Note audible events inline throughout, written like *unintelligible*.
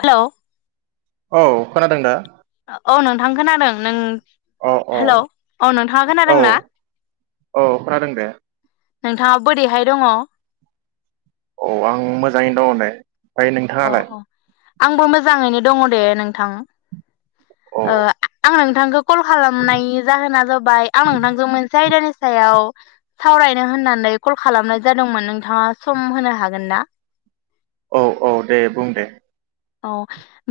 Hello. औ खोनादों दा? औ नोंथां खोनादों नों हेल औ नोंथाङा खोनादों ना? अ खोनादों दे। नोंथाङा बोरैहाय दङ? औ आं मोजाङैनो दङ' दे। ओमफ्राय अ नोंथाङालाय अ आंबो मोजाङैनो दङ' दे नोंथां। औ ओ आ आं थांखौ कल खालामनायनि जाहोना जाबाय आं नोंथांजों मोनसे आयदानि सायाव सावरायनो होननानै कल खालामनाय जादोंमोन। नोंथाङा सम होनो हागोन ना? औ औ दे बुं दे। औ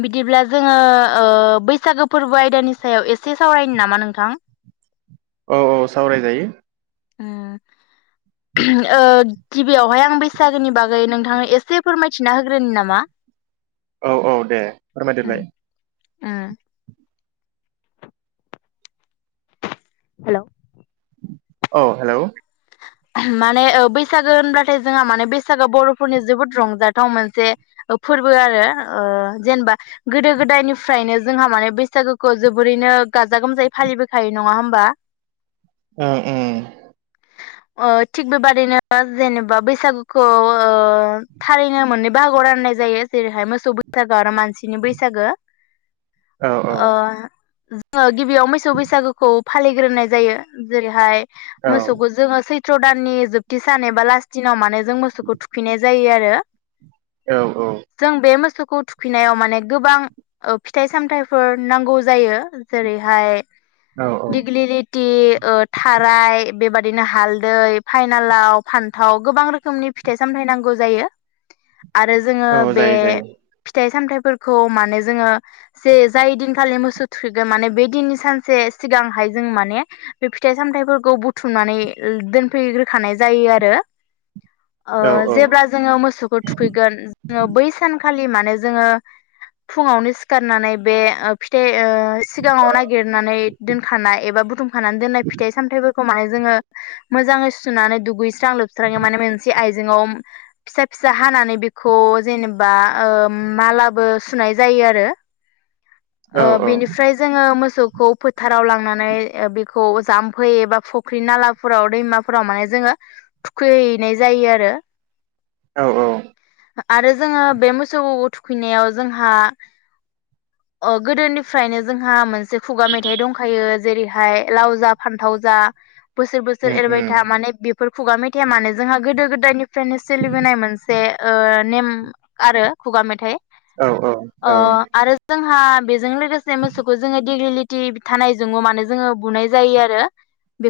बिदिब्ला जोङो ओ बैसागो फोरबो आयदानि सायाव एसे सावरायनि नामा नोंथां? औ औ सावरायजायो। ओ गिबियावहाय आं बैसागोनि बागै नोंथाङनो एसे फोरमायथिना होग्रोनोनि नामा? औ औ दे उम फोरमायदोलाय उम हेलौ औ हेलौ माने बैसागो होनब्लाथाय जोंहा माने बैसागोआ बरफोरनि जोबोद रंजाथाव मोनसे फोरबो आरो ओ जेनेबा गोदो गोदायनिफ्रायनो जोंहा माने बैसागोखौ जोबोरैनो गाजा गोमजायै फालिबोखायो नङा होमबा? ओं उम अ थिग बेबादिनो जेनेबा बैसागोखौ ओ थारैनो मोननै बाहागोआव राननाय जायो जेरैहाय मोसौ बैसागो आरो मानसिनि बैसागो औ औ अ जोङो गिबियाव मैसौ बैसागोखौ फालिग्रोनाय जायो जेरैहाय औ मोसौखौ जोङो सैथ त्र दाननि जोबथि सान एबा लास्ट दिनाव माने जों मोसौखौ थुखैनाय जायो आरो औ जों बे मोसौ खौ थुखैनायाव माने गोबां फिथाइ सामथायाइफोर नांगौ जायो जेरैहाय औ दिगलिलिटि थार राय बेबादिनो हाल दै फाइनालाव फान थाव गोबां रोखोमनि फिथाइ सामथाय नांगौ जायो आरो जोङो औ बे जायो जायो फिथाइ सामथायाइ फोरखौ माने जोङो जे जाय दिनखालि मोसौ थुखैगो माने बे दिननि सानसे सिगांहाय जों माने बे फिथाइ सामथाइफोरखौ बुथुमनानै दोनफैग्रोखानाय जायो आरो ओ औ जेब्ला जोङो मोसौखौ थुखैगोन जोङो बै सान खालि मानो जोङो फुङावनो सिखारनानै बे ओ सिगाङाव नागिरनानै दोनखानाय एबा बुथुमखानानै दोननाय फिथाइ सामथाइफोर खौ माने जोङो मोजाङै सुनानै दुगै स्रां लोबस्रां माने मोनसे आयज जेंआव फिसा फिसा हानानै बेखौ जेनेबा ओ मालाबो सुनाय जायो आरो ओ औ बेनिफ्राय जोङो मो सौखौ फोथाराव लांनानै बेखौ जामफै एबा फख्रि नाला फोराव दैमाफोराव माने जोङो थुखैहैनाय जायो आरो औ औ आरो जोङो बे मोसौ थुखैनायाव जोंहा ओ गोदोनिफ्रायनो जोंहा मोनसे खुगा मेथाइ दंखायो जेरैहाय लाव जा फान्थाव जा बोसोर बोसोर उम एरबाय उम था माने बेफोर खुगा मेथाइया मानो जोंहा गोदो गोदायनि फ्रायनो सोलिबोनाय मोनसे ओ। नेम आरो खुगा मेथाइ औ औ ओ औ आरो जों। हा बेजों लोगोसे मोसौखौ जोङो डिगलिटि थानायजों मानो जोङो बुनाय जायो आरो।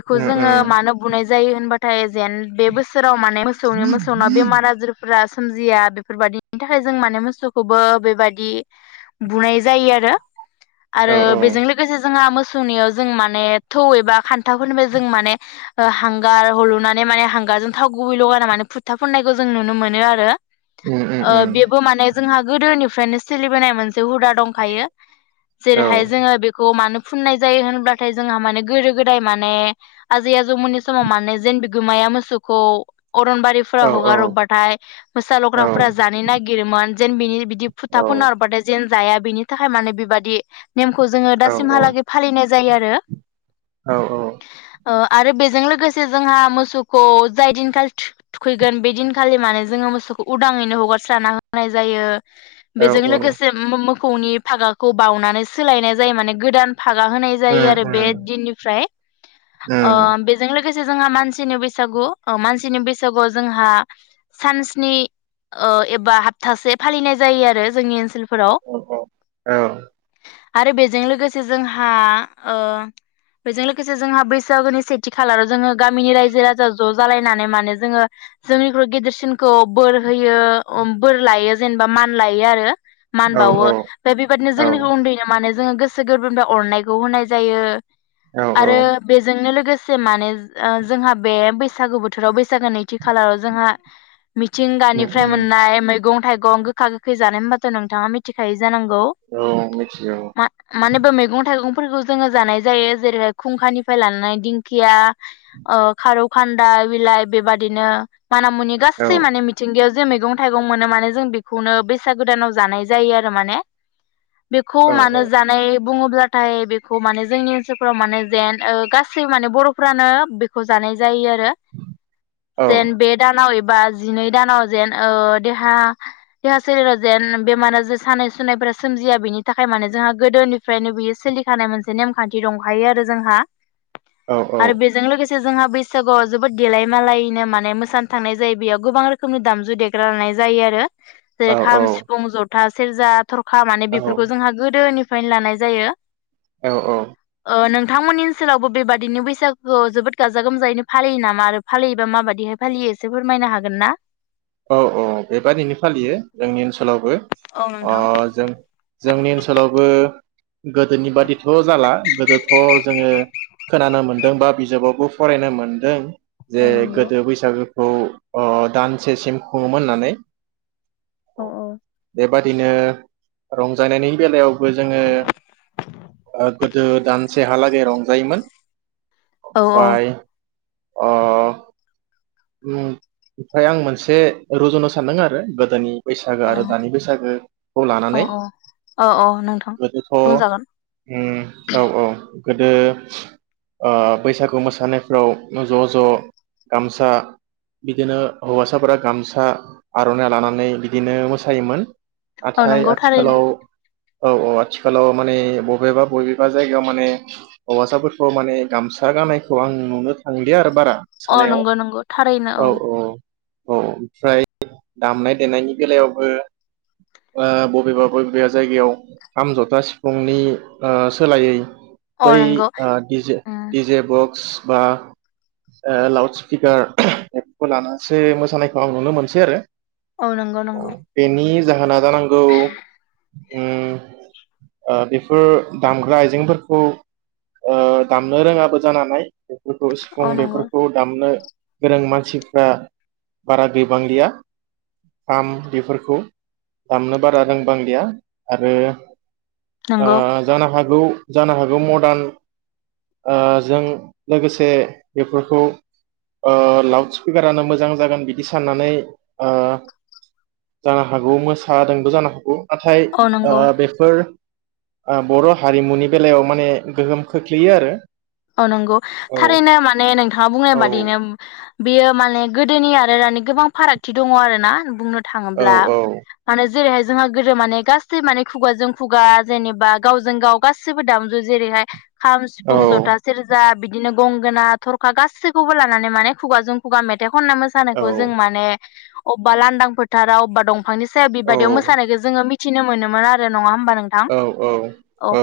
खौ उम जोङो उम मानो बुनाय जायो होनबा थाय। जेन बे बोसोराव माने मोसौनि मोसौना बेमार आजिरफोरा। सोमजिया बेफोरबायदिनि थाखाय जों माने मोसौखौबो बेबायदि बुनाय जायो आरो। औ आरो औ बेजों लोगोसे जोंहा मो। सुनियाव जों माने थौ एबा खान्थाफोरनिफाय जों माने ओ हांगार हलुनानै माने हांगारजों थाव गुबै लगायना माने फुथ्था फुननायखौ जों नुनो मोनो आरो। उम उम ओ उम बेबो माने जोंहा गोदोनिफ्रायनो सोलिबोनाय मोनसे हुदा दंखायो औ जेरैहाय जोङो बेखौ मानो फुननाय जायो होनब्लाथाय जोंहा माने गोदो गोदाय माने आजै आजौमोननि समाव मानो जेन बिगोमाया मोसौखौ अरनबारिफोरा औ हगार हरबाथाय मोसा औ लग्राफोरा जानो नागिरोमोन जेन बिनि बिदि फुथा फुना हरबाथाय जेन जाया बेनि थाखाय माने बेबादि नेमखौ जोङो दासिमहालागै फालिनाय जायो आरो। औ औ ओ आरो बेजों लोगोसे जोंहा मोसौखौ जाय दिनखालि थुख थुखैगोन बे दिनखालि माने जोङो मोसौखौ उदाङैनो हगारस्राना होनाय जायो। औ बेजों लोगोसे मो-मो खौनि फागाखौ बावनानै सोलायनाय जायो माने गोदान। फागा होनाय उम जायो आरो बे दिननिफ्राय उम ओ बेजों लोगो जोंहा मानसिनि बैसागु मानसिनि बैसागुआव जोंहा सानस्नी एबा हप्थासे फालिनाय जायो आरो जोंनि ओनसोल अ औ औ। आरो बेजों लोगोसे जोंहा बेजों लोगोसे लोगोसे जोंहा बैसागोनि सेथि खालाराव जोङो गामिनि रायजो राजा ज जालायनानै माने जोङो जोंनिख्रु गेदेरसिनखौ बोर होयो बोर लायो जेनेबा मान लायो आरो। मान औ बावो बे बेबायदिनो औ जोंनिखौ उन्दैनो माने जोङो गोसो गोरबोनिफ्राय अरनायखौ होनाय जायो। औ औ आरो बेजोंनो लोगोसे माने जोंहा बे बैसागो बोथोराव बैसागो नैथि खालाराव जोंहा उम मिथिंगानिफ्राय उम मोननाय मैगं नथाय गं गोखा गोखै जानाय होनबाथ नोंथाङा मिथिखायो जानांगौ औ मिथिगौ माने बे मैगं थाइगं *unintelligible* जोङो जानाय जायो जेरै खुंखानिफ्राय लानानै दिंखिया ओ खारौ खान्दा बिलाइ बेबादिनो माना मुनि औ गासै माने मिथिंगायाव जे मैगं थाइगं मोनो माने जों बेखौनो बैसागु दानाव जानाय जायो आरो माने बेखौ औ मानो जानाय बुङोब्लाथाय बेखौ माने जोंनि ओनसोलफोराव माने जेन ओ गासै माने बर'फ्रानो बेखौ जानाय जायो आ रो औ जेन बे दानाव एब बा जिनै दानाव जेन ओ देहा देहा सोलेराव जेन बेमारा जे सानाय सुनायफोरारा सोमजिया बेनि थाखाय माने जोंहा गोदोनिफ्रायनो बियो सोलिखानाय मोनसे नेमखान्थि दंखायो आरो जोंहा औ औ आरो बेजों लोगोसे जोंहा बैसागुआव जोबोद देलाय मालायैनो माने मोसानो थांनाय जायो बेयाव गोबां रोखोमनि दामजु देग्रा लानाय जायो आरो। जे खाम सिफुं ज था सेरजा थरखा माने औ बेफोरखौ जोंहा गोदोनि फ्रायनो लानाय जायो। औ औ अ नों थांमोननि ओनसोलावबो बेबादिनो बैसागुआव जोबोद गाजा गोमजायैनो फालियो नामा आरो फालियोबा माबायदिहाय फालियो एसे फोरमायनो हागोन ना? औ औ बेबादिनो फालियो जोंनि ओनसोलावबो औ अ नोंथां जों जोंनि ओनसोलावबो गोदोनि बादिथ जाला गोदोथ जोङो खोनानो मोनदों बा बिजाबावबो फरायनो मोनदों जे औ नंगौ गोदो बैसागो औ अ दान सेसिम खुङोमोन होननानै। औ औ बादिनो रंजानायनि बेलायाव बो जोङो *unintelligible* दानसेहालागै रंजायोमोन। औ औ ओमफाय अ उम ओमफाय आं मोनसे रुजुनो सानदों आरो गोदोनि बैसागु अ आरो दानि बैसागुखौ लानानै औ औ औ औ नोंथां गोदोथ बुंजागोन उम औ औ गोदो ओ बैसागु मोसानायफ्राव ज ज गामसा बिदिनो हौवासाफोरा गामसा आरनाइ लानानै बिदिनो मोसायोमोन। औ नाथाय नंगौ थारैनो आथिखालाव औ औ आथिखालाव माने बबेबा बबेबा जायगायाव माने हौवासाफोरखौ माने गामसा गाननायखौ आं नुनो थांलिया आरो बारा अ मोसानायाव नंगौ नंगौ । औ औ । औ ओमफ्राय दामनाय देनायनि बेलायावबो ओ बबेबा बबेबा जायगायाव खाम जथा सिफुंनि ओ सोलायै औ बै नंगौ ओ डिजे उम डिजे बक्स बा ए लाउड स्पिकार बेफोरखौ लानानैसो मोसानायखौ आं नुनो मोनसै आरो औ नंगौ नंगौ । जाहोना जानांगौ उम ओ बेफोर दामग्रा आइजेंफोरखौ ओ दामनो रोङाबो बेफोरखौ सिफुं औ नंगौ बेफोरखौ दामनो गोरों मानसिफ्रा बारा गैबांलिया आम बेफोरखौ दामनो बारा रोंबांलिया आरो ओ नंगौ जानो हागौ औ जानो हागौ मर्दान ओ जों लोगोसे बेफोरखौ ओ लाउड स्पिकारानो मोजां जागोन बिदि साननानै ओ जानो हागौ मोसादोंबो जानो हागौ नाथाय औ ओ नंगौ बेफोर ओ बर' हारिमुनि बेलायाव माने गोहोम खोख्लैयो आरो अ नंगौ औ थारैनो माने नोंथाङा बुंनाय औ बादिनो बियो माने गोदोनि आरो दानि गोबां फारागथि दङ आरो ना बुंनो औ थाङोब्ला माने जेरैहाय जोंहा गोदो माने गासै माने खुगाजों खुगा जेनेबा गावजों गाव गाससिबो दामजु जेरैहाय - खाम, औ सिफुं, जथा बिदिनो गंगोना, थरखा गासैखौबो लानानै माने खुगाजों खुगा मेथाइ खनना औ मोसानायखौ जों औ माने अबबा लान्दां फोथारा अबबा दंफां बिफांनि सायाव औ बेबादियाव मोसानायखौ जोङो मि मिथिनो मोनोमोन आरो नङा हबा नोंथां औ औ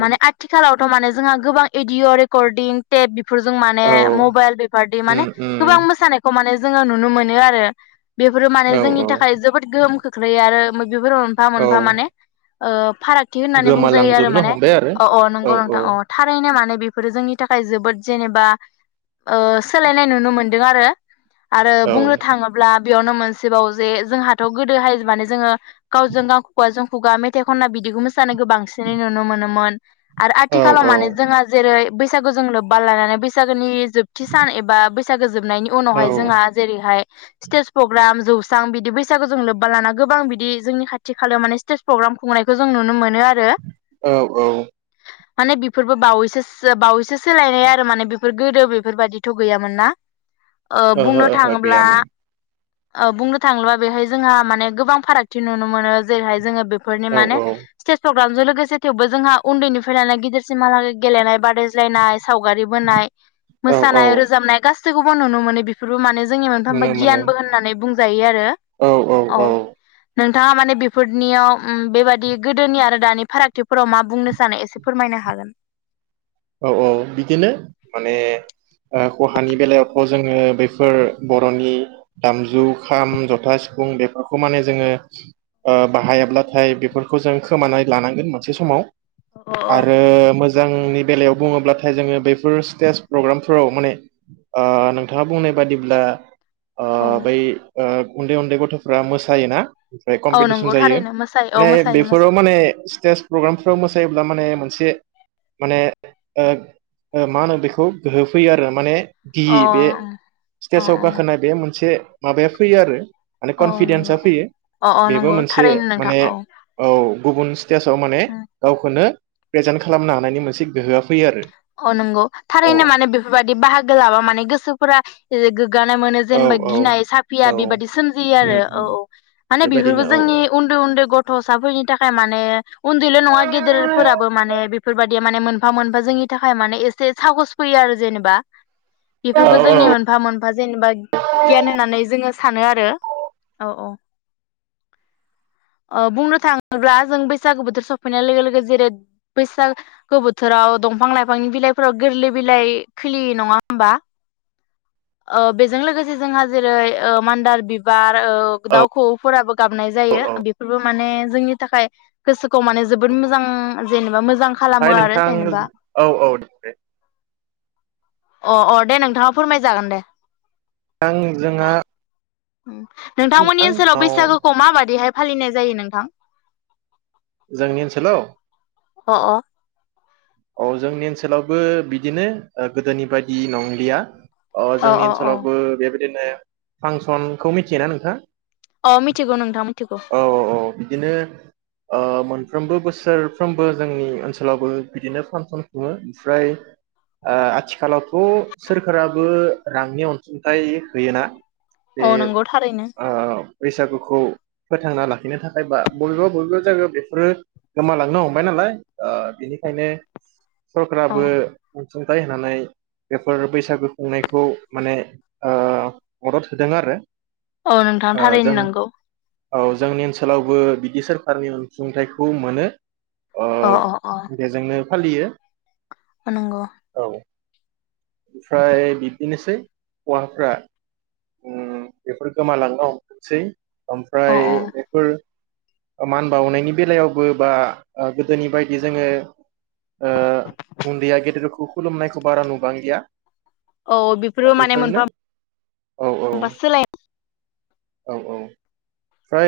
माने आथिखालाव माने जोंहा गोबां एडिअ र रेकरदिं तेप बेफोरजों माने औ मबाइल बेफोरदि माने उम उम गोबां मोसानायखौ माने जोङो नुनो मोनो आरो बेफोरो माने औ औ जोंनि थाखाय जोबोद गोहोम खोख्लैयो आरो बेफोर मोनफा औ मोनफा माने ओ फारागथि होननानै बुंजायो आरो गोमालांजोबनो माने हमबाय आरो अ अ औ नंगौ नोंथां अ थारैनो माने बेफोरो जोंनि थाखाय जोबोद जेनेबा ओ सोलायनाय नुनो मोनदों आरो आरो औ बुंनो थाङोब्ला बेयावनो मोनसेबाव जे जोंहाथ गोदोहाय माने जोङो गावजों गाव खौवाजों खुगा मेथाय खनना बिदिखौ मो सानायखौ बांसिनै नुनो मोनोमोन। आरो औ आथिखालाव माने जोंहा जेरै बैसागो जों लोब्बा लानानै बैसागोनि जोबथि सान एबा बै गो जोबनायनि औ उनावहाय जोंहा जेरैहाय स्टेज प्रग्राम जौ बेसेबां बिदि बैसागो जों लोब्बा लाना गोबां बिदि जोंनि खाथि खालायाव माने स्टेज प्रग्राम खुंनायखौ जों नुनो मोनो आरो औ औ माने बेफोरबो बावैसो बावैसो सोलायनाय आरो माने बेफोर गोदो बेफोरबायादिथ गैयामोन ना ओ बुंनो ओहो थाङोब्ला गैयामोन ओ बुंनो थाङोबा बेहाय जोंहा माने गोबां फारागथि नुनो मोनो जेरैहाय जोङो फोरनि औ माने औ सेज *unintelligible* लोगोसे थेवबो जोंहा उन्दैनिफ्रायैनानै गिदिरसिमहा लागै गेलेनाय बा रायज्लायनाय सावगारि बोनाय, औ औ मोसानाय रोजाबनाय गासैबो गाखौबो नुनो मोनो बेफोरबो माने जोंनि मोनफ्रोमबो नुनो मोनो गियानबो होननानै बुंजायो आरो औ औ औ नोंथाङा माने बेफोरनियाव उम बेबादि गोदोनि आरो दानि फारागथिफोराव मा बुंनो सानो एसे फोरमायनो हागोन। औ औ बिदिनो माने ओ खहानि बेलायावथ‌' जोङो बैफोर बर'नि दामजु खाम, जथा, सिफुं बेफोरखौ माने जोङो ओ बाहायाब्लाथाय बेफोरखौ जों खोमानानै लानांगोन मोनसे समाव औ आरो मोजा जांनि बेलायाव बुङोब्लाथाय जोङो बेफोर स्टेज प्रग्रामफोराव माने ओ नोंथाङा बुंनाय बादिब्ला ओ बै ओ उन्दै उन्दै गथ'फ्रा मोसायोना ओमफ्राय औ कम्पिटिसन नंगौ जायो थारैनो मोसायो औ ओमफ्राय मोसायो बेफोराव मोसायो माने स्टेज प्रग्रामफ्राव मोसायोब्ला माने मोनसे माने ओ ओ मा होनो बेखौ गोहो फैयो आरो माने अ गियि बे अ स्टेसआव गाखोनाय बे मोनसे माबाया फैयो आरो माने अ नंगौ कनफिदेन्सा फैयो अ अ बेबो नंगौ मोनसे थारैनो नोंथां माने औ औ गुबुन स्टेजाव माने उम गावखौनो प्रेजेन्ट खालामनो हानायनि मोनसे गोहोआ फैयो अ नंगौ थारैनो आरो माने बेफोरबायदि बाहागो लाबा माने गोसोफोरा गोग्गानाय मोनो औ जेनेबा गिनाय साफिया औ औ बेबायदि सोमजियो उम आरो औ उम औ माने बेफोरबो बेबायदिनो औ जोंनि उन्दै उन्दै गथसाफोरनि थाखाय माने उन्दैल नङा गेदेरफोराबो माने बेफोरबायदि माने मोनफा मोनफा जोंनि थाखाय माने एसे साहस फैयो आरो जेनेबा औ बेफोरबो जोंनि औ मोनफा मोनफा जेनेबा गियान होननानै जोङो सानो आरो औ औ औ बुंनो थाङोब्ला जों बैसागो बोथोर सफैनाय लोगो लोगो जेरै बैसागो बोथोराव दंफां लाइफां बिफांनि बिलाइफोराव गोरलै बिलाइ खिलियो नङा होमबा अ बेजों लोगोसे जोंहा जेरै ओ मान्दार बिबार ओमफ्राय औ दाउ खौऔफोराबो गाबनाय जायो औ बेफोरबो माने जोंनि थाखाय गोसोखौ माने जोबोद मोजां जेनेबा मोजां मोजां खालामो ओमफ्राय आरो नोंथां जेनेबा औ औ दे दे अ अ दे नोंथाङा फोरमायजागोन दे नोंथां जोंहा नोंथांमोननि नोंथां ओनसोलाव औ बैसागोखौ माबायदिहाय फालिनाय जायो नोंथां जोंनि ओनसोलाव अ अ औ जोंनि ओनसोलावबो बिदिनो गोदोनि बायदि नंलिया अ जोंनि ओनसोलावबो बेबा बिदिनो फांसनखौ मिथियोना नोंथाङा अ मिथिगौ नोंथां मिथिगौ औ औ बिदिनो ओ मोनफ्रोमबो बोस सोरफ्रोमबो जोंनि ओनसोलावबो बिदिनो फांसन खुङो ओमफ्राय ओ आथिखालावथ सोरखाराबो रांनि अनसुंथाइ होयोना बे औ नंगौ थारैनो ओ बैसागुखौ फोथांना लाखिनो थाखाय बा बबेबा बबेबा जायगायाव बेफोरो गोमालांनो हमबाय नालाय ओ खायनो औ सरखाराबो अनसुंथाइ होनानै बेफोर बैसागु खुंनायखौ माने ओ मदद होदों आरो औ नोंथां ओ जों थारैनो नोंगौ औ जोंनि ओनसोलावबो बिदि सोरखारनि अनसुंथाइखौ मोनो अ अ अ जोंनो फालियो अ नंगौ औ ओमफ्राय बिबदिनोसै हौवाफ्रा ओ बेफोर गोमालांनो हमथोंसै अ ओमफ्राय अ बेफोर मान बावनायनि बेलायावबो बा ओ गोदोनि बायदि जोङो ओ उन्दैया गेदेरखौ खुलुमनायखौ बारा नुबांलिया औ बेफोरबो माने बेफोरनो मोनफा औ मोनफा सोलायनाय औ औ फ्राय नों